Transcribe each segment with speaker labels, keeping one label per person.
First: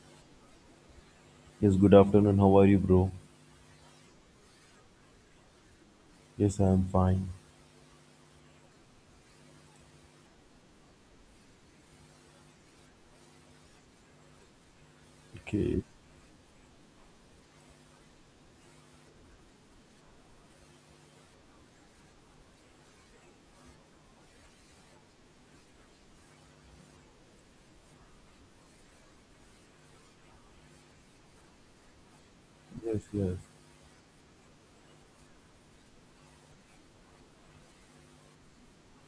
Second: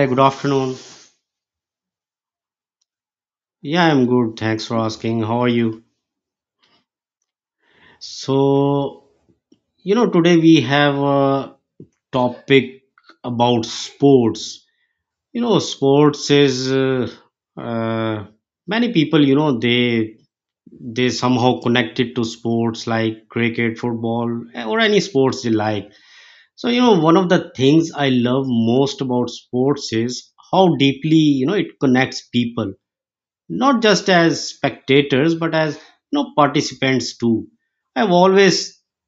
Speaker 1: Hi, good afternoon.
Speaker 2: Yes, good afternoon. How are you, bro?
Speaker 1: Yeah, I'm good. Thanks for asking. How are you?
Speaker 2: Yes, I am fine.
Speaker 1: So, Today we have a topic about sports.
Speaker 2: Okay.
Speaker 1: Sports is uh, many people, they somehow connected to sports like cricket, football, or any sports they like. One of the things I love most about sports is how deeply, it connects people,
Speaker 2: Yes, yes.
Speaker 1: not just as spectators but as participants too. I've always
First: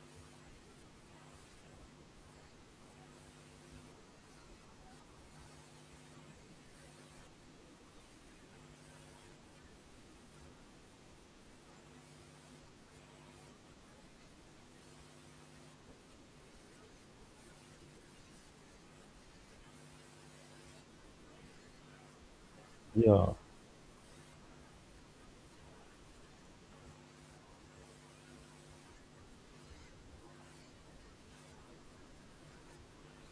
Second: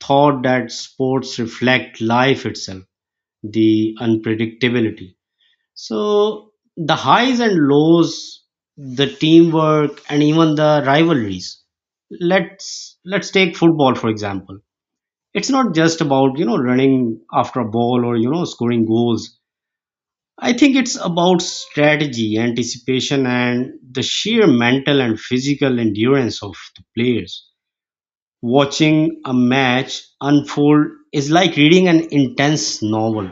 Speaker 1: thought that sports reflect life itself: the unpredictability, the highs and lows, the teamwork, and even the rivalries. Let's take football, for example. It's not just about running after a ball or scoring goals. I think it's about strategy, anticipation,
Speaker 2: Yeah.
Speaker 1: and the sheer mental and physical endurance of the players. Watching a match unfold is like reading an intense novel.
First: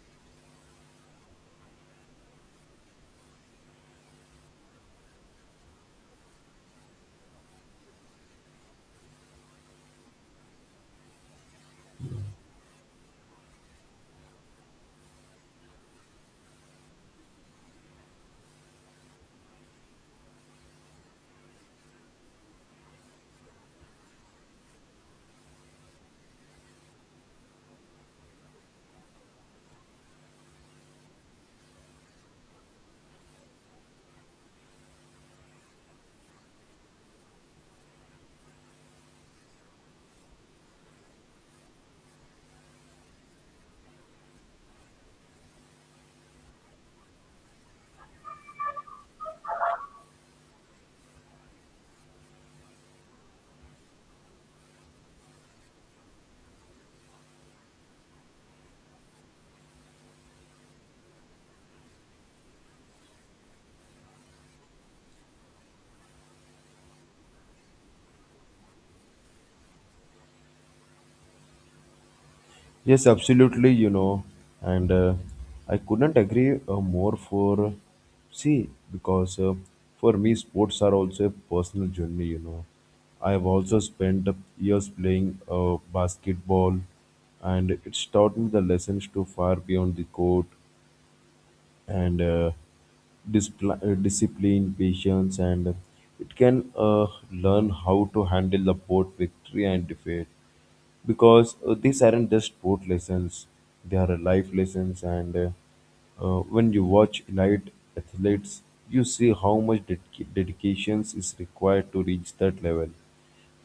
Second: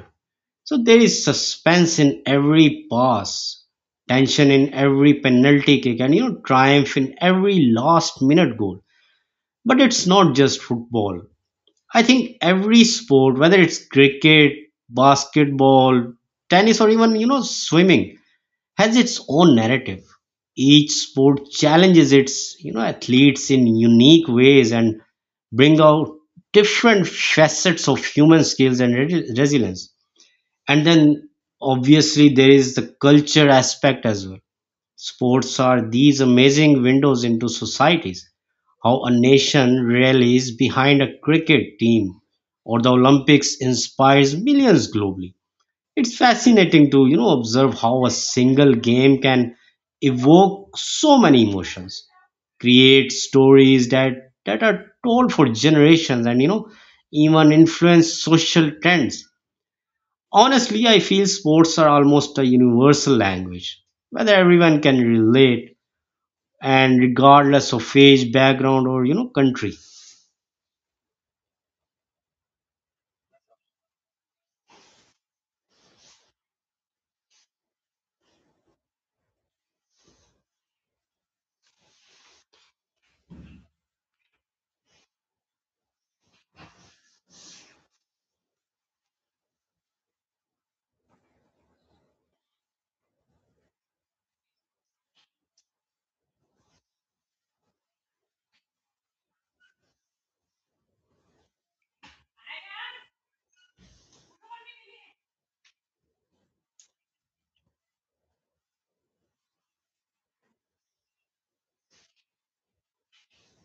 Speaker 1: So there is suspense in every pass, tension in every penalty kick, and, triumph in every last minute goal. But it's not just football. I think every sport, whether it's cricket, basketball, tennis, or even, swimming, has its own narrative. Each sport challenges its athletes in unique ways and bring out different facets of human skills and resilience. And then obviously there is the culture aspect as well. Sports are these amazing windows into societies. How a nation rallies behind a cricket team or the Olympics inspires millions globally, it's fascinating to observe how a single game can evoke so many emotions, create stories that are told for generations, and, even influence social trends. Honestly, I feel sports are almost a universal language, whether everyone can relate, and regardless of age, background, or, country.
Speaker 2: Yes, absolutely, And I couldn't agree more for see because for me sports are also a personal journey, I have also spent years playing basketball and it's taught me the lessons to far beyond the court and discipline, patience, and it can learn how to handle the both victory and defeat because these aren't just sport lessons they are life lessons and when you watch elite athletes you see how much dedications is required to reach that level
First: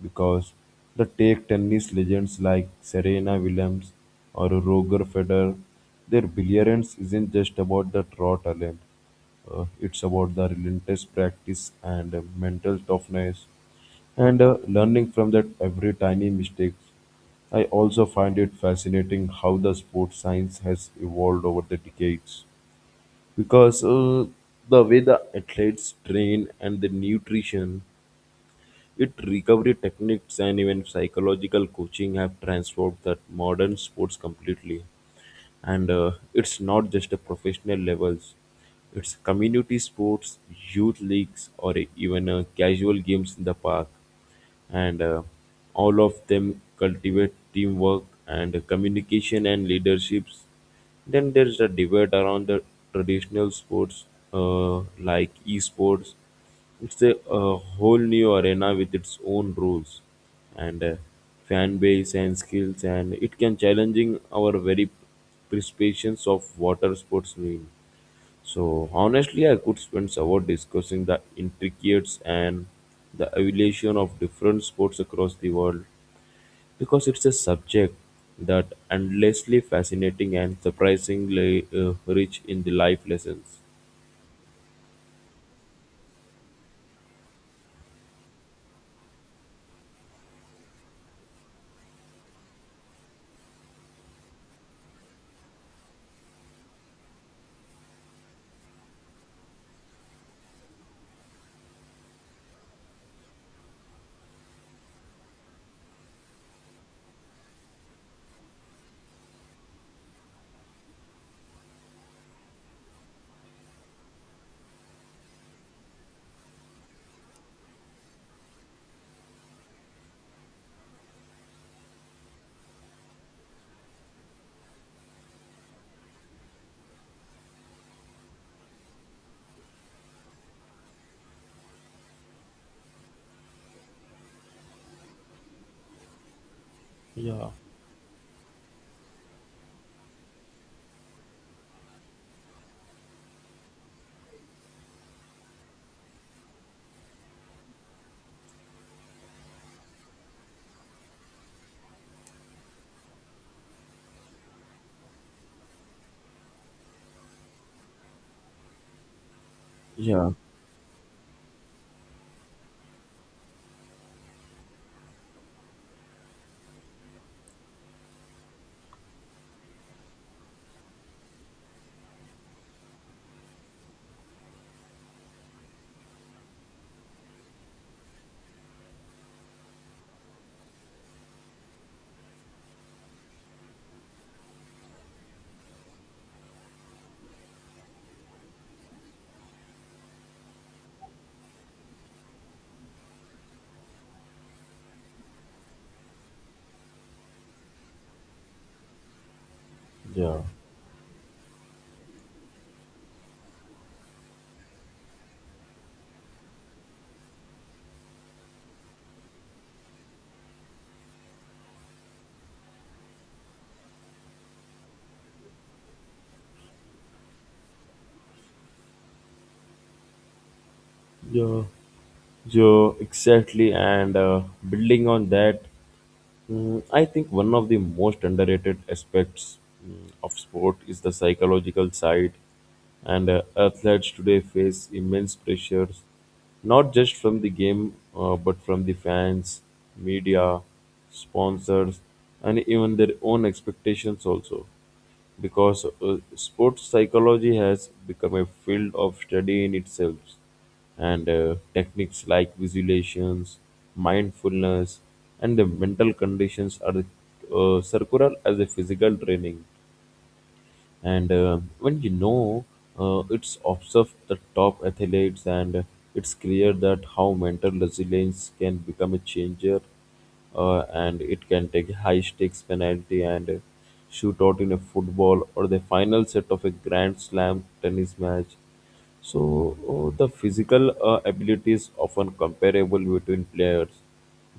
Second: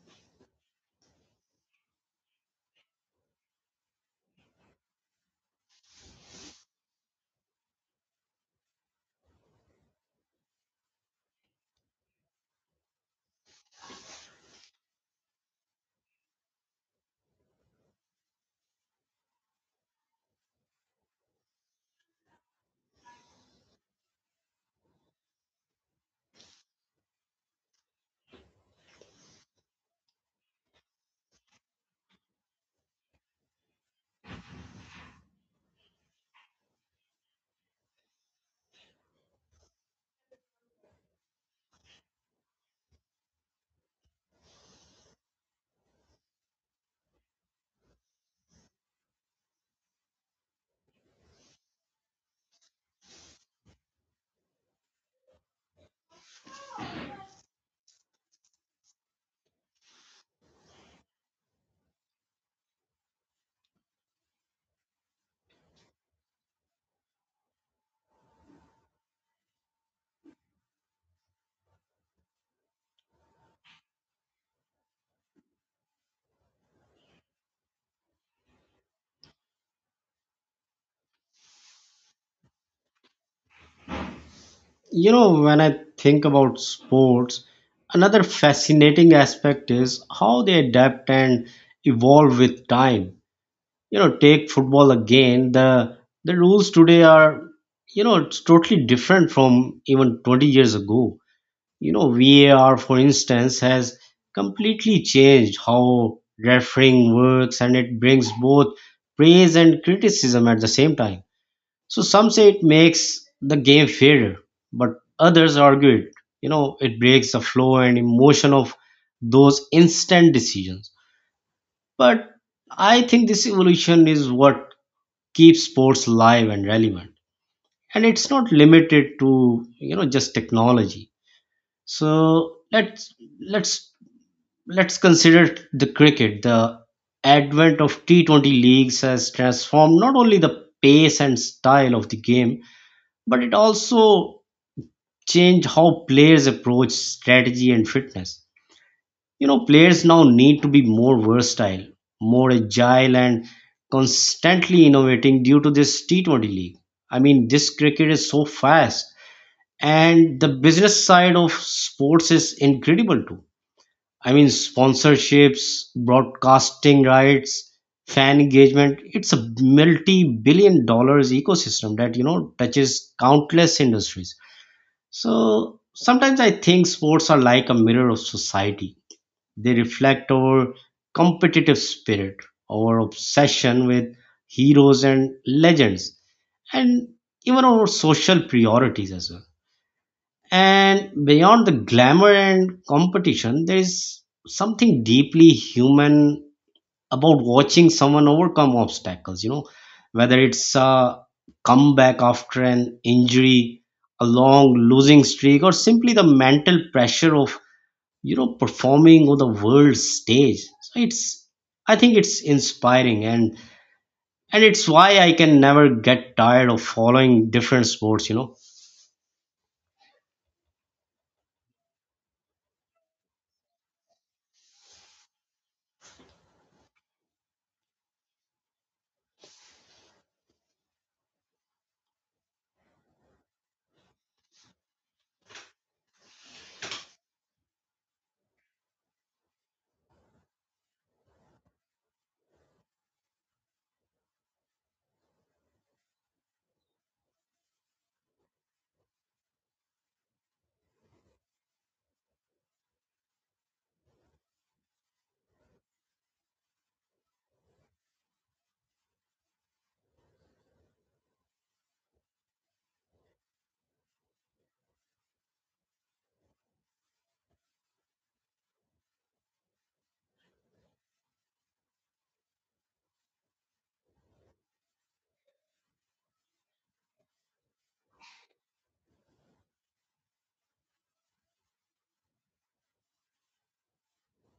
Speaker 2: because the take tennis legends like Serena Williams or Roger Federer, their brilliance isn't just about the raw talent. It's about the relentless practice and mental toughness and learning from that every tiny mistake. I also find it fascinating how the sports science has evolved over the decades because the way the athletes train and the nutrition, it recovery techniques and even psychological coaching have transformed that modern sports completely. And It's not just a professional levels; it's community sports, youth leagues, or even casual games in the park and all of them cultivate teamwork and communication and leaderships. Then there's a debate around the traditional sports like esports. It's a whole new arena with its own rules and fan base and skills, and it can challenging our very prescriptions of water sports mean. So honestly, I could spend hours discussing the intricacies and the evolution of different sports across the world because it's a subject that endlessly fascinating and surprisingly rich in the life lessons.
Speaker 1: You know, when I think about sports, another fascinating aspect is how they adapt and evolve with time. You know, take football again, the rules today are, you know, it's totally different from even 20 years ago. You know, VAR, for instance, has completely changed how refereeing works, and it brings both praise and criticism at the same time. So some say it makes the game fairer, but others argue it. You know, it breaks the flow and emotion of those instant decisions. But I think this evolution is what keeps sports live and relevant. And it's not limited to, you know, just technology. So let's let's let's consider the cricket. The advent of T20 leagues has transformed not only the pace and style of the game, but it also change how players approach strategy and fitness. You know, players now need to be more versatile, more agile, and constantly innovating due to this T20 league. I mean, this cricket is so fast,
Speaker 2: Yeah,
Speaker 1: and the business side of sports is incredible too. I mean, sponsorships, broadcasting rights, fan engagement. It's a multi billion dollar ecosystem that, you know, touches countless industries. So sometimes I think sports are like a mirror of society. They reflect our competitive spirit, our obsession with heroes and legends, and even our social priorities as well. And beyond the glamour and competition, there is something deeply human about watching someone overcome obstacles,
Speaker 2: yeah.
Speaker 1: whether it's a comeback after an injury, a long losing streak, or simply the mental pressure of performing on the world stage. So it's, I think it's inspiring, and it's why I can never get tired of following different sports, you know.
Speaker 2: Yeah, yeah, exactly. And Building on that, I think one of the most underrated aspects of sport is the psychological side. And Athletes today face immense pressures, not just from the game, but from the fans, media, sponsors, and even their own expectations also because sports psychology has become a field of study in itself and techniques like visualizations mindfulness and the mental conditions are circular as a physical training and when you know it's observed the top athletes and it's clear that how mental resilience can become a changer and it can take high stakes penalty and shoot out in a football or the final set of a grand slam tennis match so the physical ability is often comparable between players,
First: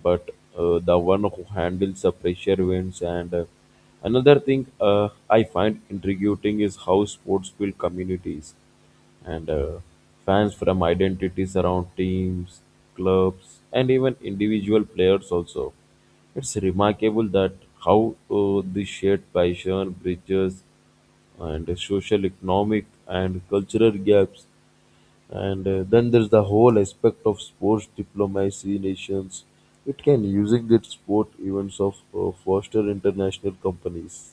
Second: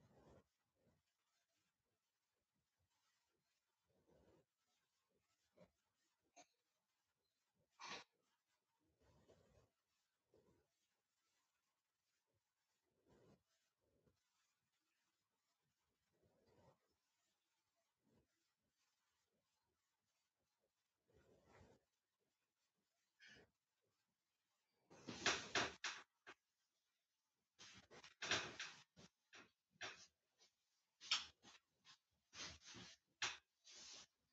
Speaker 2: but the one who handles the pressure wins. And another thing I find intriguing is how sports build communities and fans from identities around teams, clubs, and even individual players also. It's remarkable that how this shared passion bridges and social, economic, and cultural gaps. And Then there's the whole aspect of sports diplomacy nations. It can using its sport events of foster international companies.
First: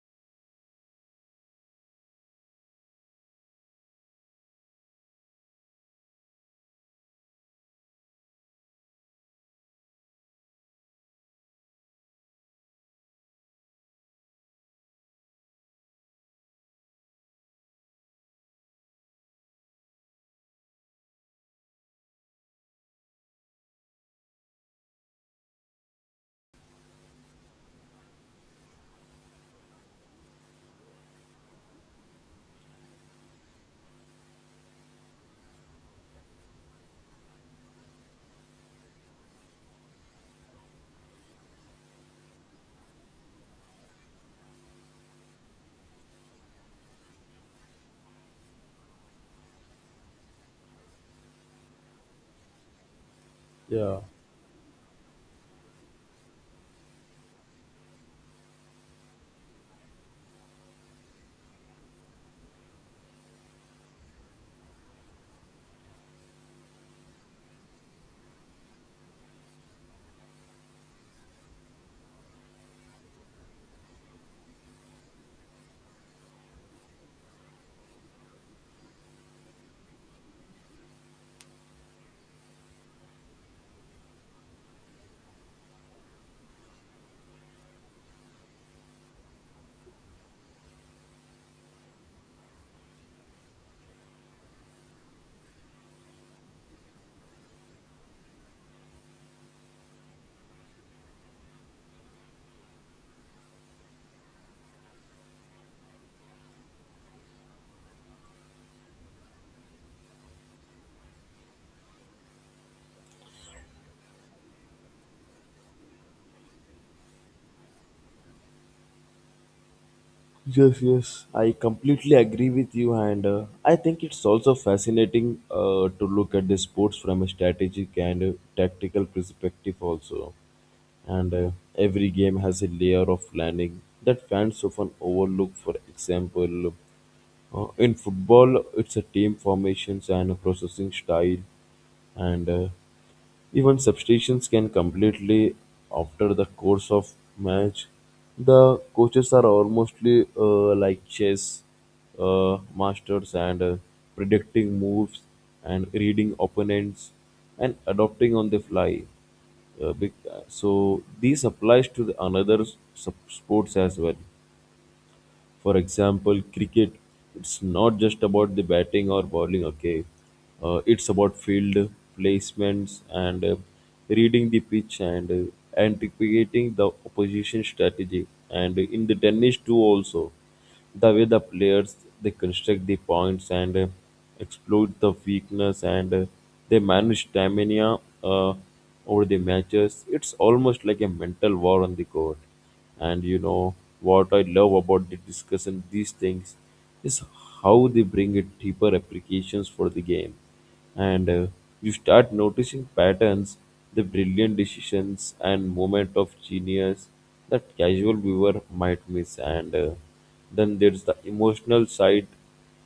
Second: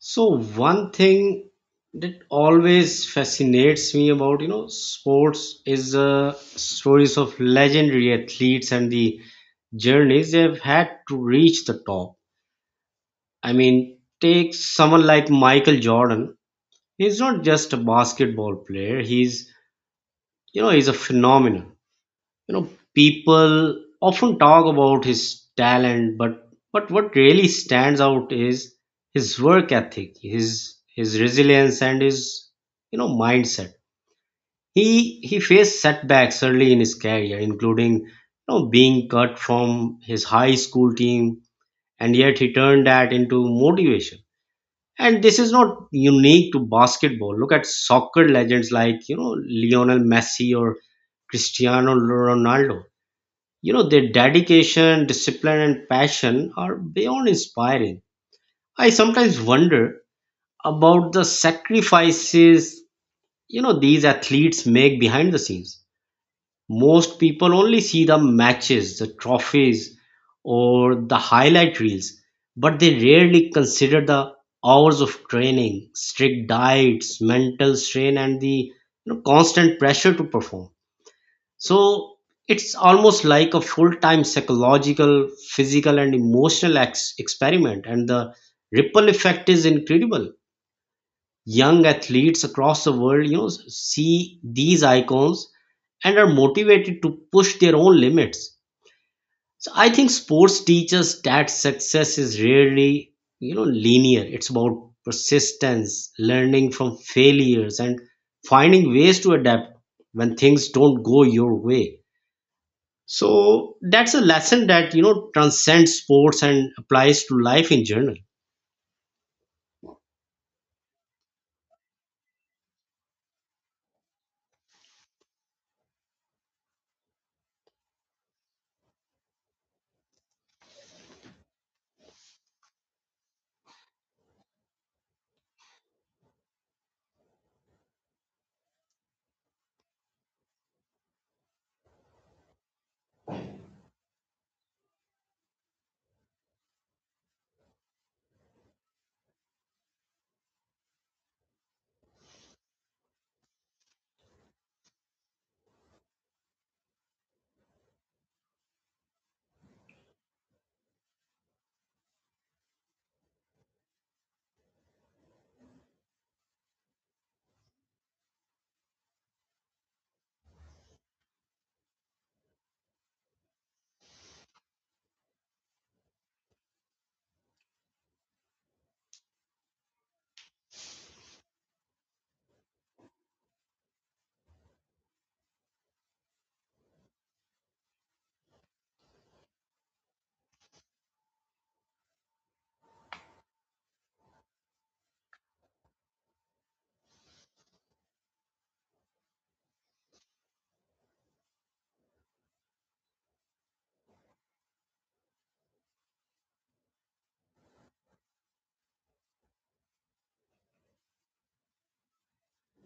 Speaker 1: So one thing that always fascinates me about sports is the stories of legendary athletes and the journeys they've had to reach the top. I mean, take someone like Michael Jordan. He's not just a basketball player. He's you know, he's a phenomenon. You know, people often talk about his talent, but what really stands out is his work ethic, his resilience, and his, mindset. He faced setbacks early in his career, including, being cut from his high school team, and yet he turned that into motivation. And this is not unique to basketball. Look at soccer legends like, you know, Lionel Messi or Cristiano Ronaldo. You know,
Speaker 2: Yeah.
Speaker 1: their dedication, discipline, and passion are beyond inspiring. I sometimes wonder about the sacrifices, you know, these athletes make behind the scenes. Most people only see the matches, the trophies, or the highlight reels, but they rarely consider the hours of training, strict diets, mental strain, and the, constant pressure to perform. So it's almost like a full time psychological, physical, and emotional experiment, and the ripple effect is incredible. Young athletes across the world, see these icons and are motivated to push their own limits. So I think sports teaches that success is rarely, linear. It's about persistence, learning from failures, and finding ways to adapt when things don't go your way. So that's a lesson that, transcends sports and applies to life in general.
Speaker 2: Yes, yes. I completely agree with you, and I think it's also fascinating to look at the sports from a strategic and tactical perspective, also. And Every game has a layer of planning that fans often overlook. For example, in football, it's a team formations and a processing style, and even substitutions can completely after the course of match. The coaches are almostly like chess masters and predicting moves and reading opponents and adopting on the fly. So this applies to the another sports as well. For example, cricket, it's not just about the batting or bowling, okay? It's about field placements and reading the pitch and anticipating the opposition strategy. And in the tennis, too, also. The way the players they construct the points and exploit the weakness and they manage stamina over the matches. It's almost like a mental war on the court. And you know what I love about the discussion these things is how they bring a deeper applications for the game and you start noticing patterns the brilliant decisions and moment of genius that casual viewer might miss and then there's the emotional side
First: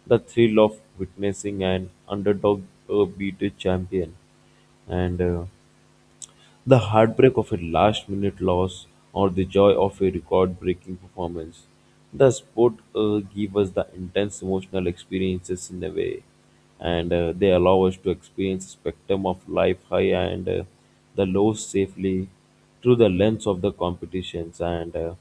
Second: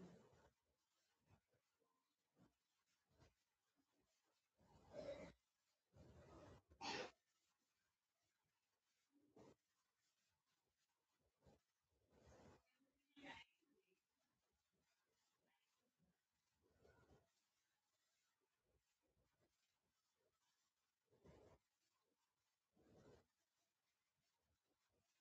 Speaker 2: the thrill of witnessing an underdog beat a champion and the heartbreak of a last minute loss or the joy of a record breaking performance. The sport give us the intense emotional experiences in a way, and they allow us to experience spectrum of life high and the lows safely through the lens of the competitions. And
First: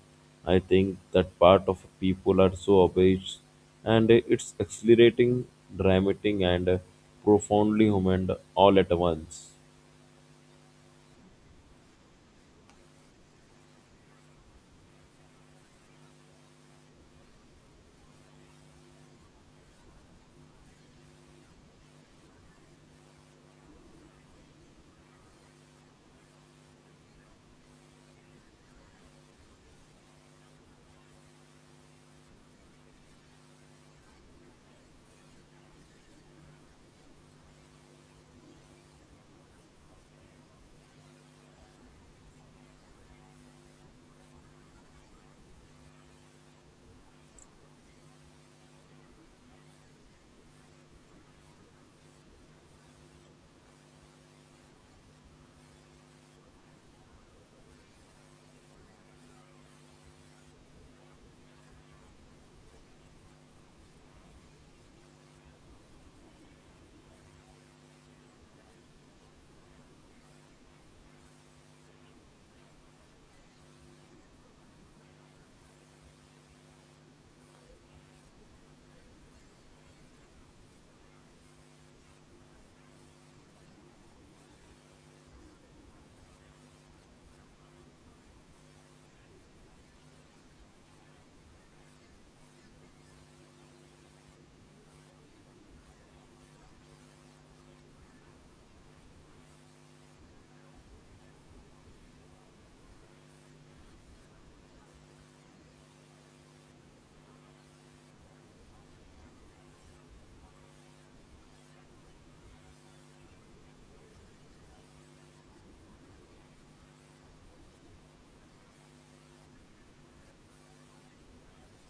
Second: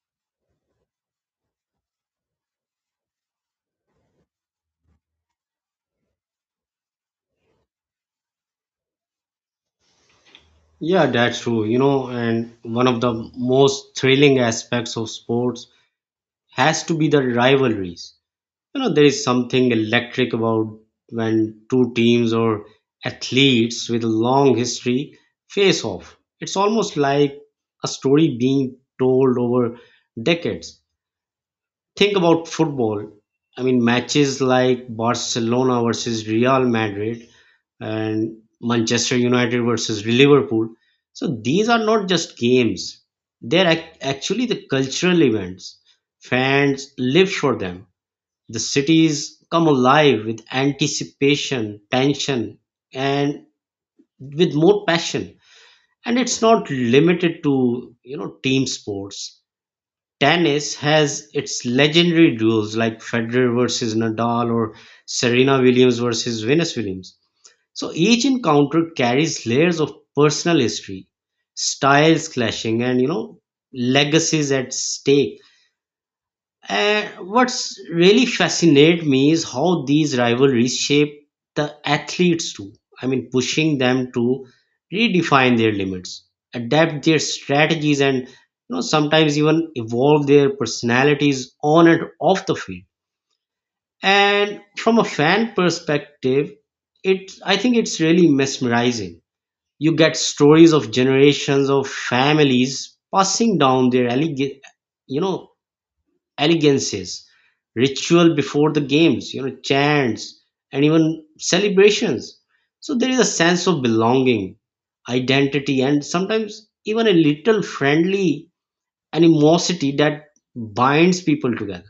Speaker 2: I think that part of people are so abased, and it's accelerating, dramatic, and profoundly human all at once.
Speaker 1: Yeah, that's true. You know, and one of the most thrilling aspects of sports has to be the rivalries. You know, there is something electric about when two teams or athletes with a long history face off. It's almost like a story being told over decades. Think about football. I mean, matches like Barcelona versus Real Madrid and Manchester United versus Liverpool. So these are not just games, they're actually the cultural events. Fans live for them. The cities come alive with anticipation, tension, and with more passion. And it's not limited to, team sports. Tennis has its legendary duels like Federer versus Nadal or Serena Williams versus Venus Williams. So each encounter carries layers of personal history, styles clashing, and, you know, legacies at stake. And what's really fascinated me is how these rivalries shape the athletes too. I mean, pushing them to redefine their limits, adapt their strategies, and, you know, sometimes even evolve their personalities on and off the field. And from a fan perspective, it, I think it's really mesmerizing. You get stories of generations of families passing down their you know elegances, ritual before the games, chants, and even celebrations. So there is a sense of belonging, identity, and sometimes even a little friendly animosity that binds people together.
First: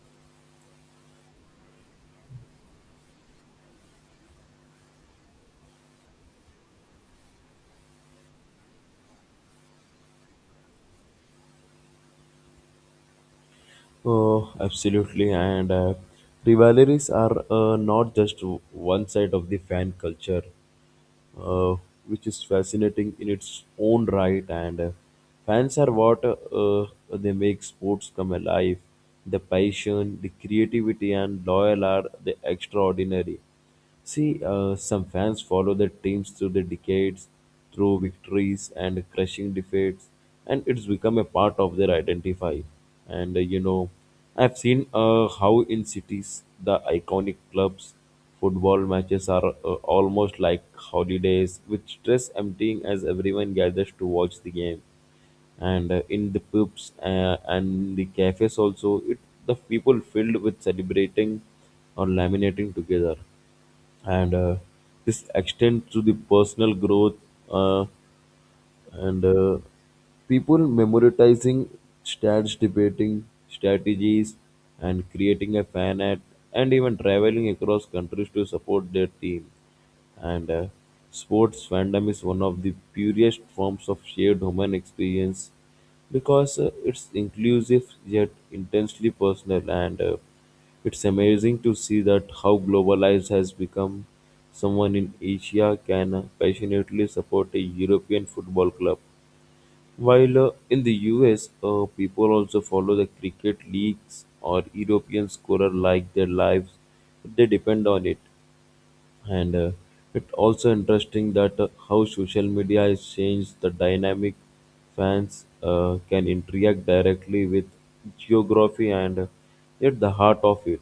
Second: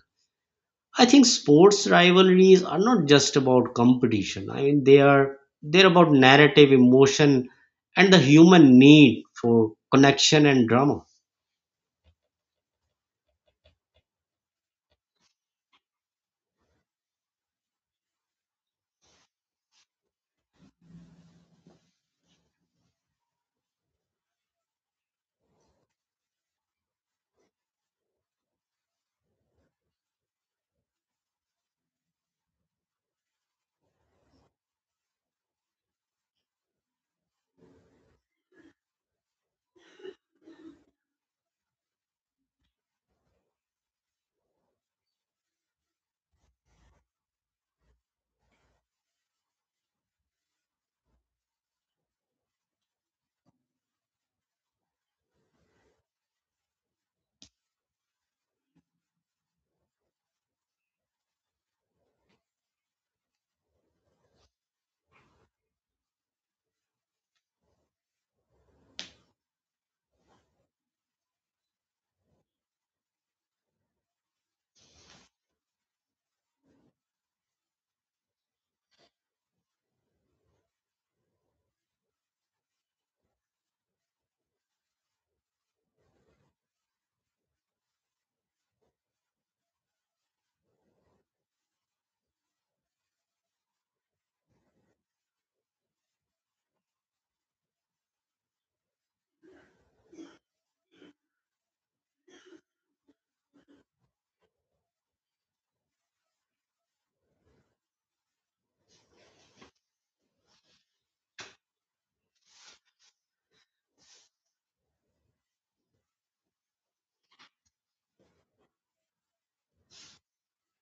Speaker 1: I think sports rivalries are not just about competition. I mean, they're about narrative, emotion, and the human need for connection and drama.
Speaker 2: Oh, absolutely. And Rivalries are not just one side of the fan culture uh, which is fascinating in its own right. And Fans are what they make sports come alive. The passion, the creativity, and loyal are the extraordinary. See, some fans follow their teams through the decades, through victories and crushing defeats, and it's become a part of their identify. And, I've seen how in cities the iconic clubs Football matches are almost like holidays, with stress emptying as everyone gathers to watch the game. And in the pubs and the cafes also, it the people filled with celebrating or laminating together and this extends to the personal growth. Uh, and People memorizing stats, debating strategies, and creating a fan art, and even traveling across countries to support their team. And Sports fandom is one of the purest forms of shared human experience because it's inclusive yet intensely personal and it's amazing to see that how globalized has become someone in Asia can passionately support a European football club. While in the US, people also follow the cricket leagues or European scorer like their lives. They depend on it and it's also interesting that how social media has changed the dynamic fans can interact directly with geography and at the heart of it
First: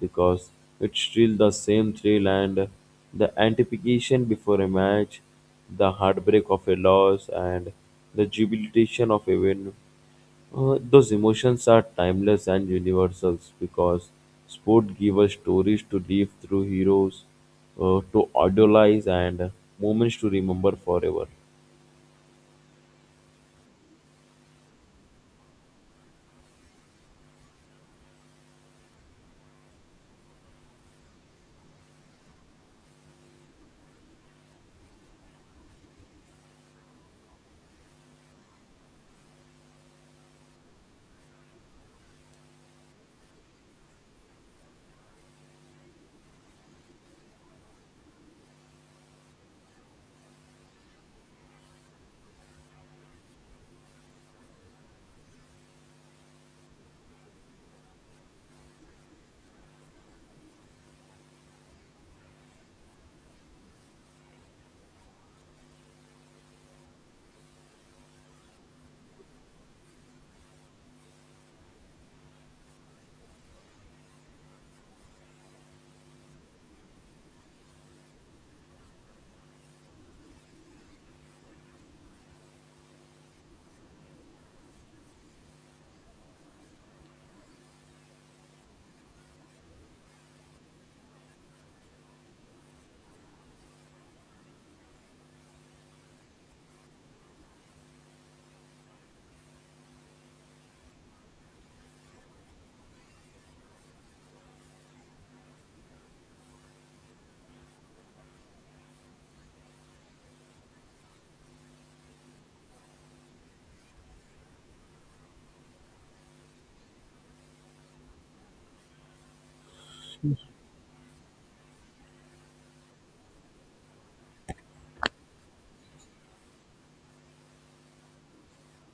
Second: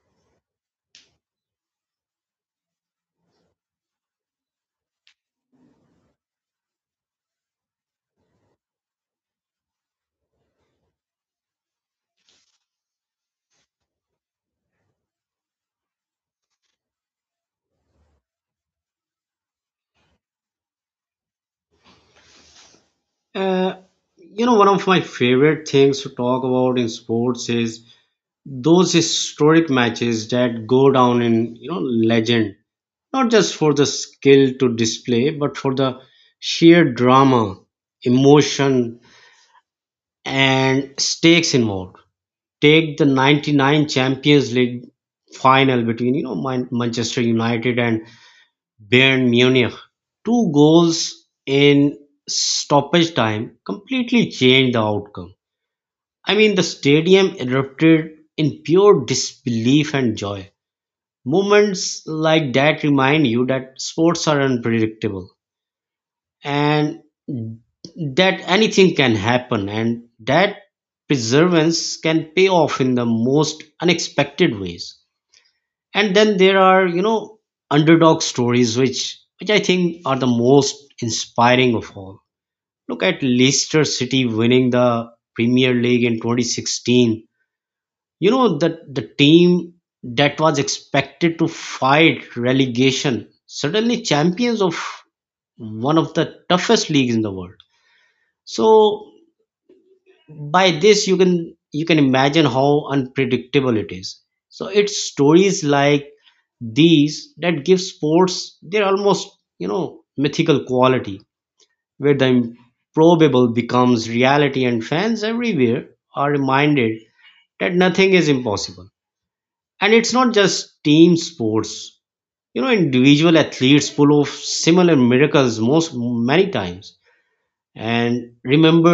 Speaker 2: because it's still the same thrill and the anticipation before a match the heartbreak of a loss and the jubilation of a win those emotions are timeless and universal because sport give us stories to live through heroes, to idolize, and moments to remember forever.
Speaker 1: Uh, One of my favorite things to talk about in sports is those historic matches that go down in, legend, not just for the skill to display, but for the sheer drama, emotion, and stakes involved. Take the 99 Champions League final between, Manchester United and Bayern Munich. Two goals in stoppage time completely changed the outcome. I mean, the stadium erupted in pure disbelief and joy. Moments like that remind you that sports are unpredictable, and that anything can happen, and that perseverance can pay off in the most unexpected ways. And then there are, underdog stories, which I think are the most inspiring of all. Look at Leicester City winning the Premier League in 2016. You know, that the team that was expected to fight relegation, suddenly champions of one of the toughest leagues in the world. So by this, you can imagine how unpredictable it is. So it's stories like these that give sports their almost, mythical quality, where the improbable becomes reality and fans everywhere are reminded that nothing is impossible. And it's not just team sports. You know, individual athletes pull off similar miracles most many times. And remember,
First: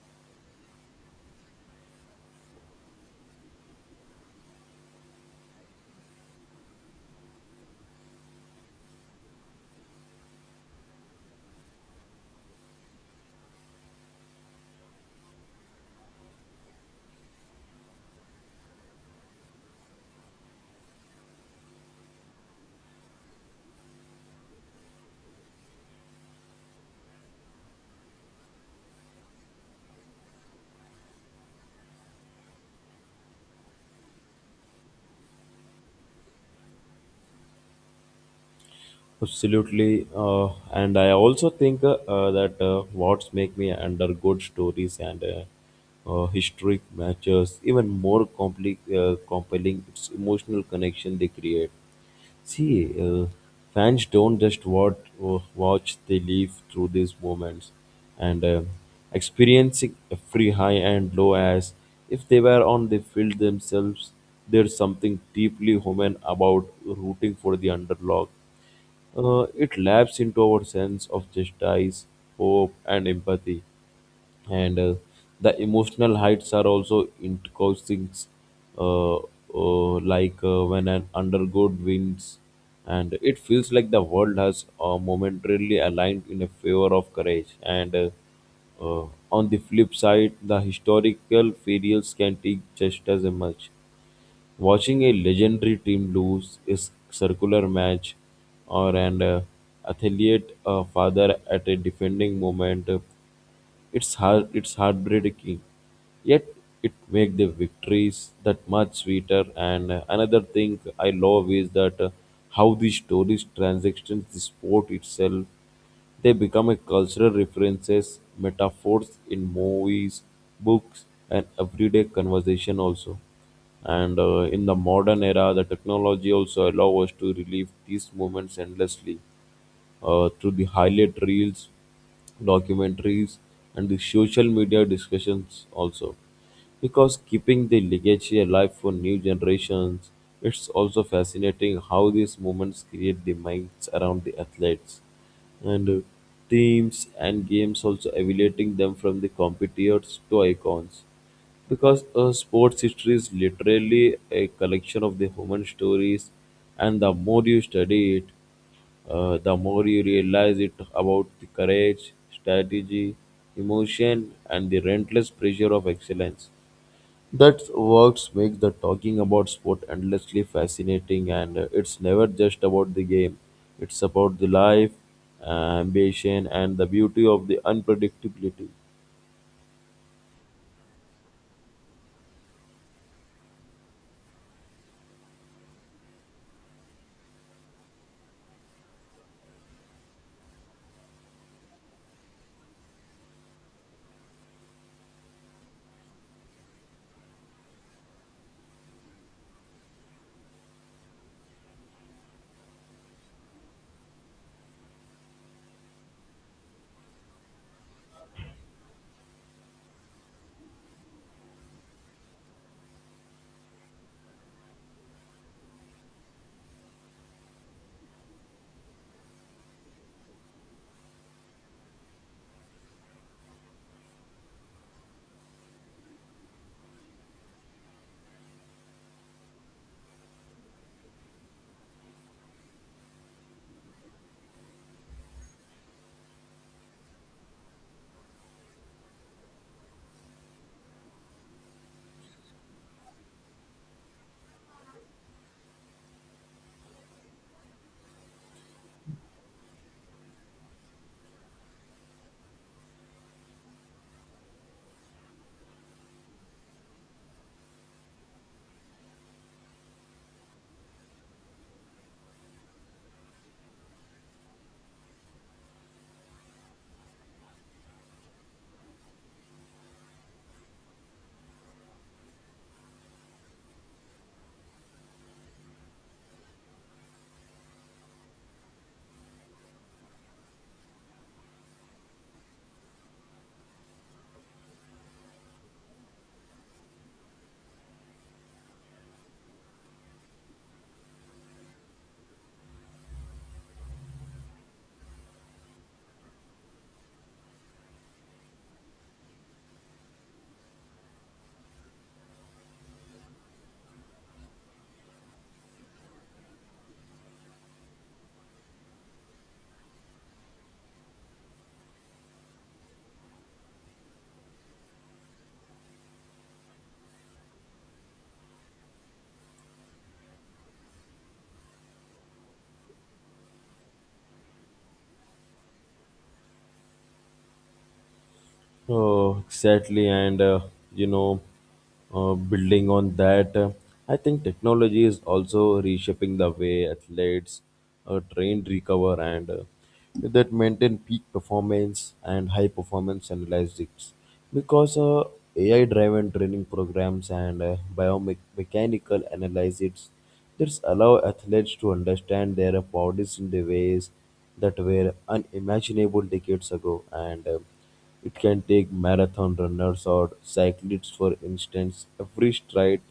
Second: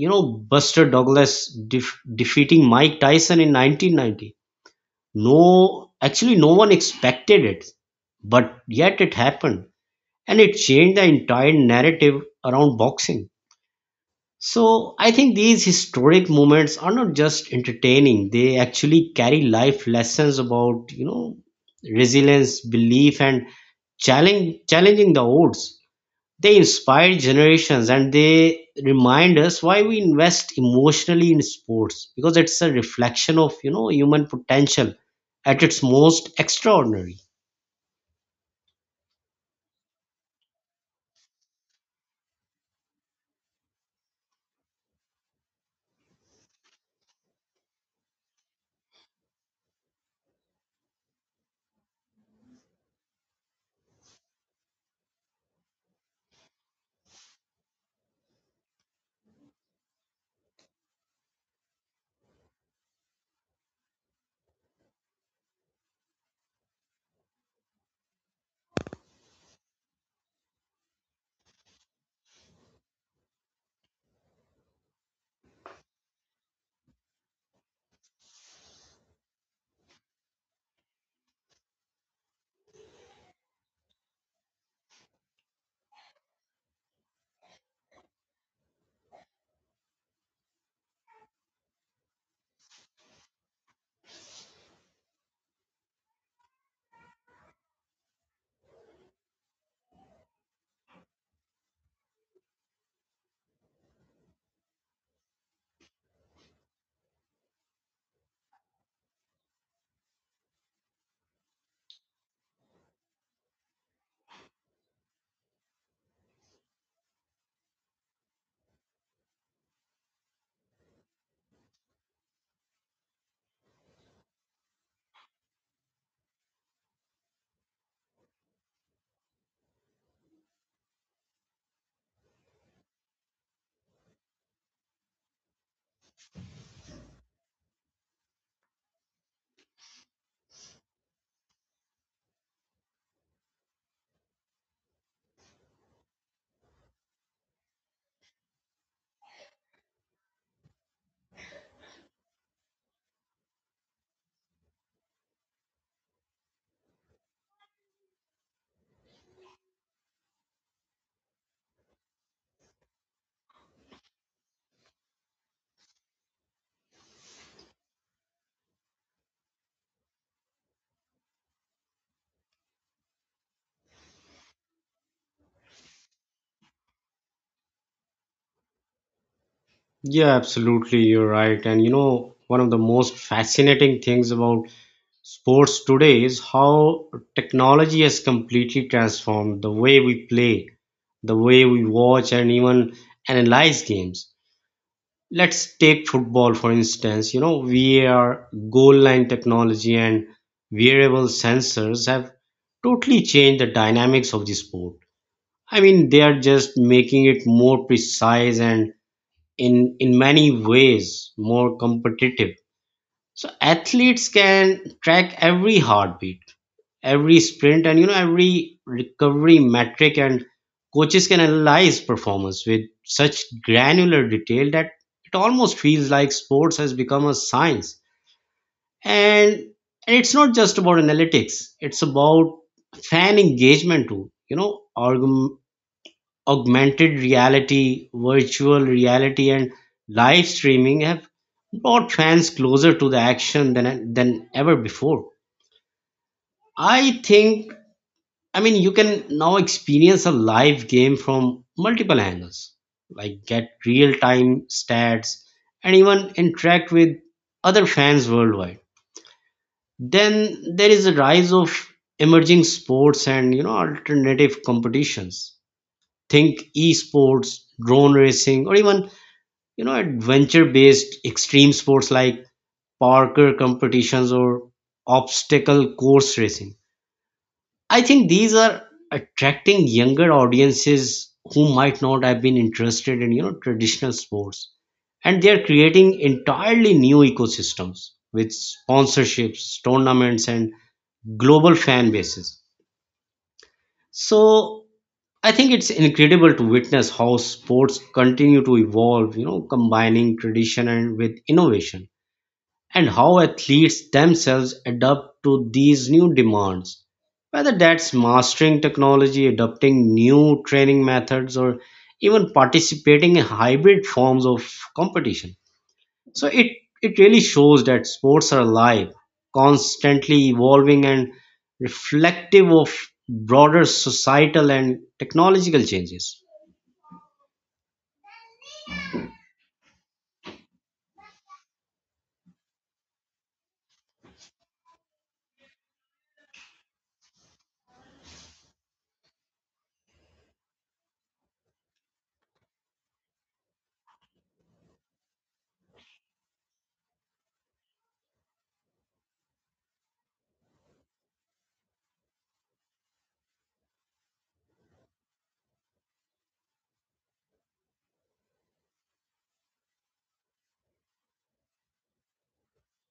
Speaker 1: you know, Buster Douglas defeating Mike Tyson in 1990. No, actually, no one expected it, but yet it happened. And it changed the entire narrative around boxing. So I think these historic moments are not just entertaining, they actually carry life lessons about, you know, resilience, belief, and challenging the odds. They inspire generations, and they remind us why we invest emotionally in sports, because it's a reflection of, you know, human potential at its most extraordinary.
Speaker 2: Absolutely, and I also think that what's make me under good stories and historic matches even more compelling. It's emotional connection they create. See, uh, fans don't just watch; they live through these moments and experiencing every high and low as if they were on the field themselves. There's something deeply human about rooting for the underdog it laps into our sense of justice, hope, and empathy. And The emotional heights are also increasing, like when an undergod wins, and it feels like the world has momentarily aligned in a favor of courage. And on the flip side, the historical failures can teach just as much. Watching a legendary team lose is circular match or an athlete father at a defending moment. It's hard. It's heartbreaking. Yet it makes the victories that much sweeter. And another thing I love is that how these stories transactions the sport itself. They become a cultural references, metaphors in movies, books, and everyday conversation also. And in the modern era, the technology also allows us to relive these moments endlessly through the highlight reels, documentaries, and the social media discussions also. Because keeping the legacy alive for new generations, it's also fascinating how these moments create the minds around the athletes and teams and games also elevating them from the competitors to icons because sports history is literally a collection of the human stories and the more you study it the more you realize it about the courage, strategy, emotion, and the relentless pressure of excellence. That works make the talking about sport endlessly fascinating, and it's never just about the game. It's about the life, ambition, and the beauty of the unpredictability.
Speaker 1: Yeah, absolutely. You're right. And you know, one of the most fascinating things about sports today is how technology has completely transformed the way we play, the way we watch, and even analyze games. Let's take football, for instance. You know, VAR, goal line technology, and wearable sensors have totally changed the dynamics of the sport. I mean, they are just making it more precise and, in many ways, more competitive. So athletes can track every heartbeat, every sprint, and, every recovery metric, and coaches can analyze performance with such granular detail that it almost feels like sports has become a science. And, and it's not just about analytics, it's about fan engagement too. You know, augmented reality, virtual reality, and live streaming have brought fans closer to the action than, ever before. I think, I mean, you can now experience a live game from multiple angles, like get real time stats and even interact with other fans worldwide. Then there is a rise of emerging sports and, alternative competitions. Think esports, drone racing, or even, adventure based extreme sports like parkour competitions or obstacle course racing. I think these are attracting younger audiences who might not have been interested in, traditional sports, and they are creating entirely new ecosystems with sponsorships, tournaments, and global fan bases. So I think it's incredible to witness how sports continue to evolve, you know, combining tradition and with innovation, and how athletes themselves adapt to these new demands. Whether that's mastering technology, adopting new training methods, or even participating in hybrid forms of competition. So it really shows that sports are alive, constantly evolving, and reflective of broader societal and technological changes.
Speaker 2: Oh, exactly. You know, Building on that, I think technology is also reshaping the way athletes are trained, recover, and that maintain peak performance and high performance analytics. Because AI driven training programs and biomechanical analysis this allow athletes to understand their bodies in the ways that were unimaginable decades ago. And It can take marathon runners or cyclists, for instance, every stride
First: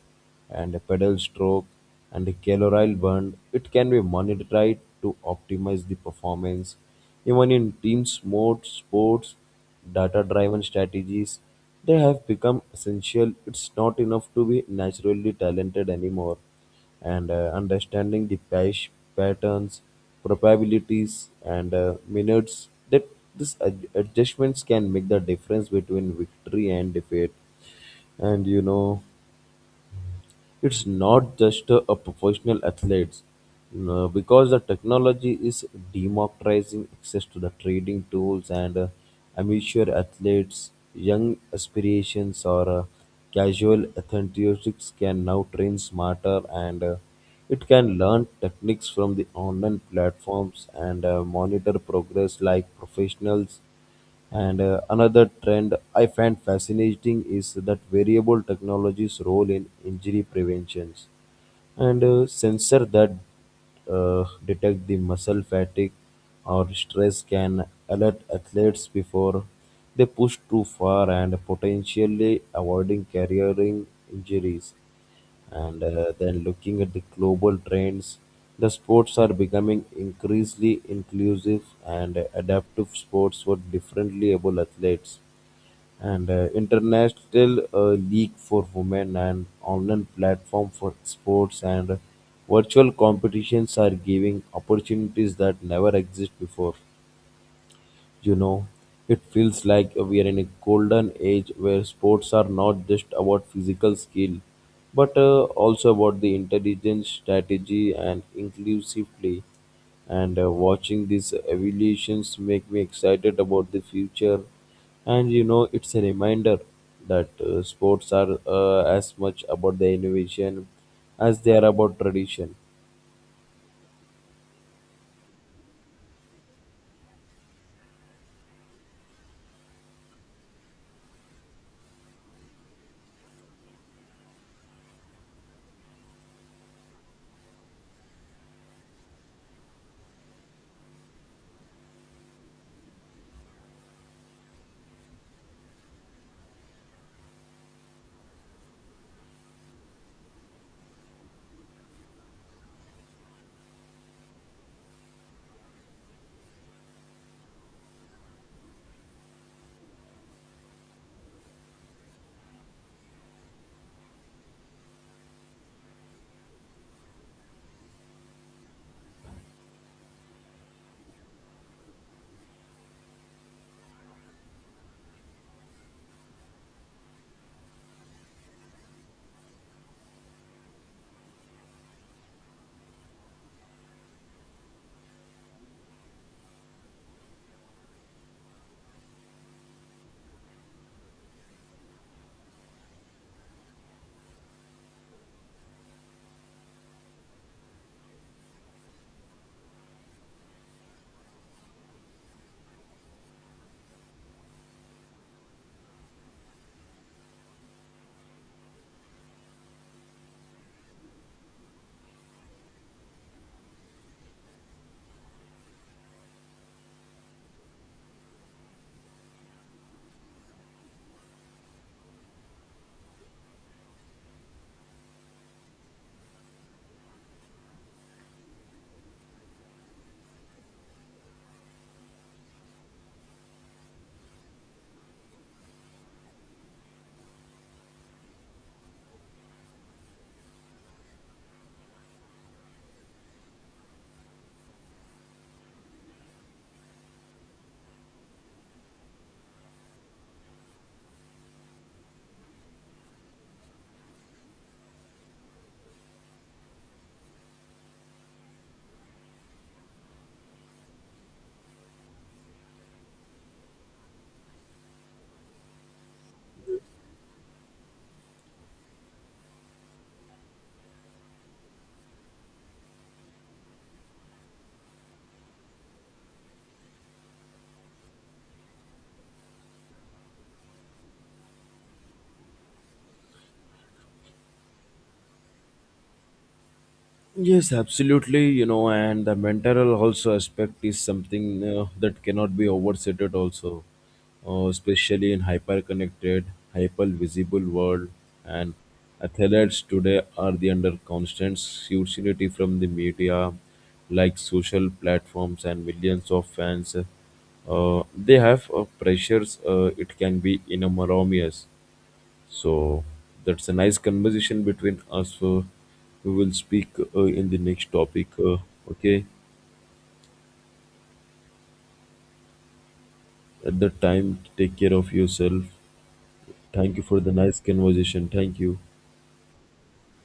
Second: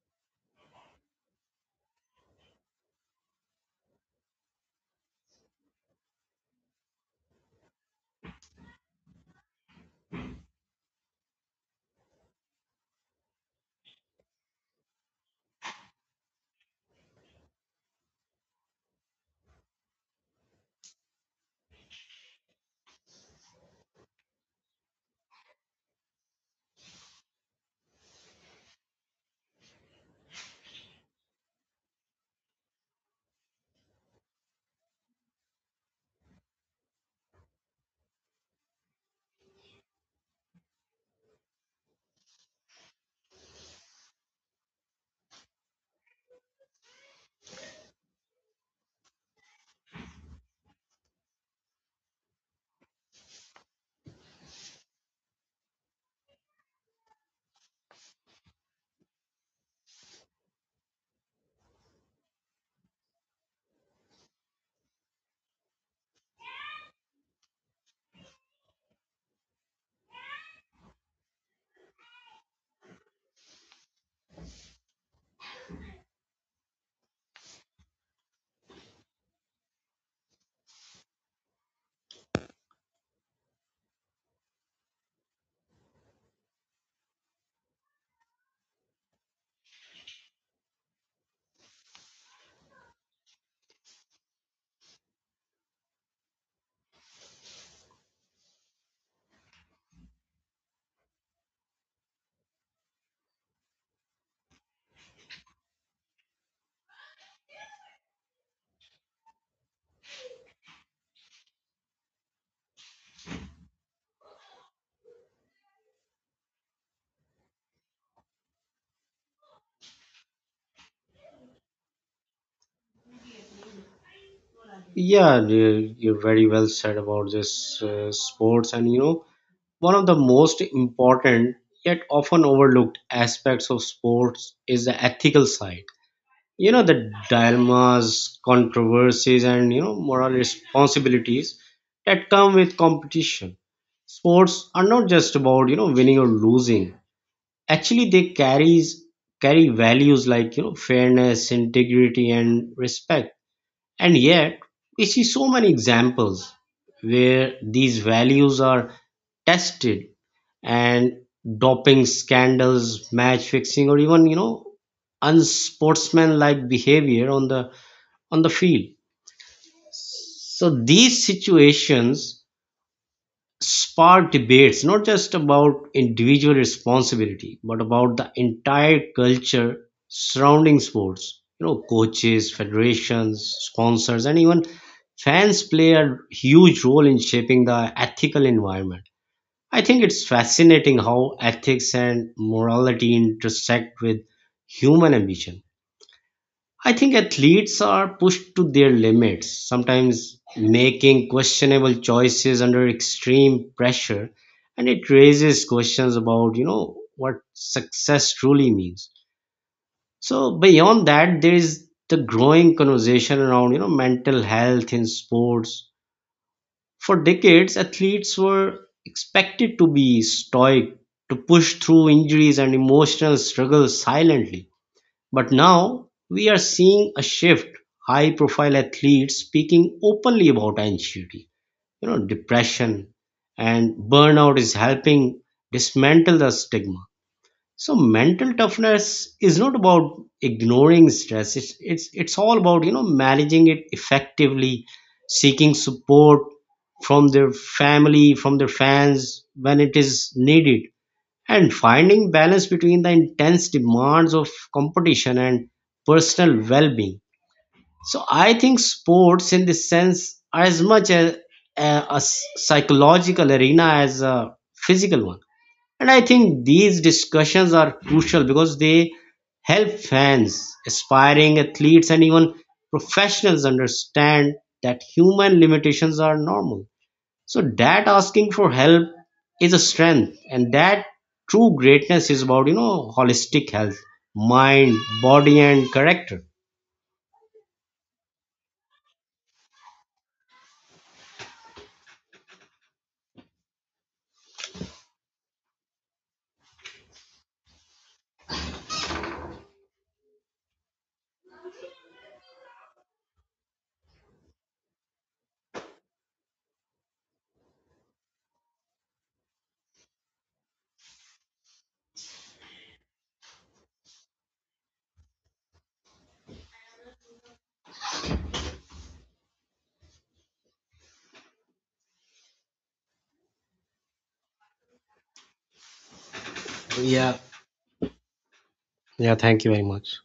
Speaker 2: and a pedal stroke and a calorie burn. It can be monitored to optimize the performance. Even in sports, data-driven strategies, they have become essential. It's not enough to be naturally talented anymore and understanding the patch patterns, probabilities, and minutes that these adjustments can make the difference between victory and defeat. And you know, it's not just a professional athletes, you know, because the technology is democratizing access to the trading tools and amateur athletes, young aspirations or casual enthusiasts can now train smarter and it can learn techniques from the online platforms and monitor progress like professionals and another trend I find fascinating is that variable technology's role in injury preventions and sensor that detect the muscle fatigue or stress can alert athletes before they push too far and potentially avoiding careering injuries and then looking at the global trends, the sports are becoming increasingly inclusive and adaptive sports for differently able athletes. And international league for women and online platform for sports and virtual competitions are giving opportunities that never exist before. You know, it feels like we are in a golden age where sports are not just about physical skill, but also about the intelligence, strategy, and inclusive play. And Watching these evolutions make me excited about the future. And you know, it's a reminder that sports are as much about the innovation as they are about tradition.
Speaker 1: Yeah, you're very well said about this sports, and you know, one of the most important yet often overlooked aspects of sports is the ethical side. You know, the dilemmas, controversies, and, you know, moral responsibilities that come with competition. Sports are not just about, winning or losing. Actually, they carries carry values like, fairness, integrity, and respect. And yet, we see so many examples where these values are tested, and doping scandals, match fixing, or even, you know, unsportsmanlike behavior on the, on the field. So these situations sparked debates, not just about individual responsibility but about the entire culture surrounding sports. You know, coaches, federations, sponsors, and even fans play a huge role in shaping the ethical environment. I think it's fascinating how ethics and morality intersect with human ambition. I think athletes are pushed to their limits, sometimes making questionable choices under extreme pressure, and it raises questions about, you know, what success truly means. So beyond that, there is the growing conversation around, you know, mental health in sports. For decades, athletes were expected to be stoic, to push through injuries and emotional struggles silently. But now we are seeing a shift, high profile athletes speaking openly about anxiety, you know, depression, and burnout is helping dismantle the stigma. So mental toughness is not about ignoring stress. It's all about, you know, managing it effectively, seeking support from their family, from their fans when it is needed, and finding balance between the intense demands of competition and personal well-being. So I think sports in this sense are as much a psychological arena as a physical one. And I think these discussions are crucial because they help fans, aspiring athletes, and even professionals understand that human limitations are normal, so that asking for help is a strength, and that true greatness is about, you know, holistic health, mind, body, and character.
Speaker 2: Yes, absolutely. You know, and the mental also aspect is something that cannot be overstated also, especially in hyper-connected, hyper-visible world. And athletes today are the under constant hostility from the media, like social platforms and millions of fans. They have pressures. It can be enormous so that's a nice conversation between us. We will speak in the next topic. Okay. At that time, take care of yourself. Thank you for the
Speaker 1: Yeah,
Speaker 2: nice conversation. Thank you.
Speaker 1: yeah. Thank you very much.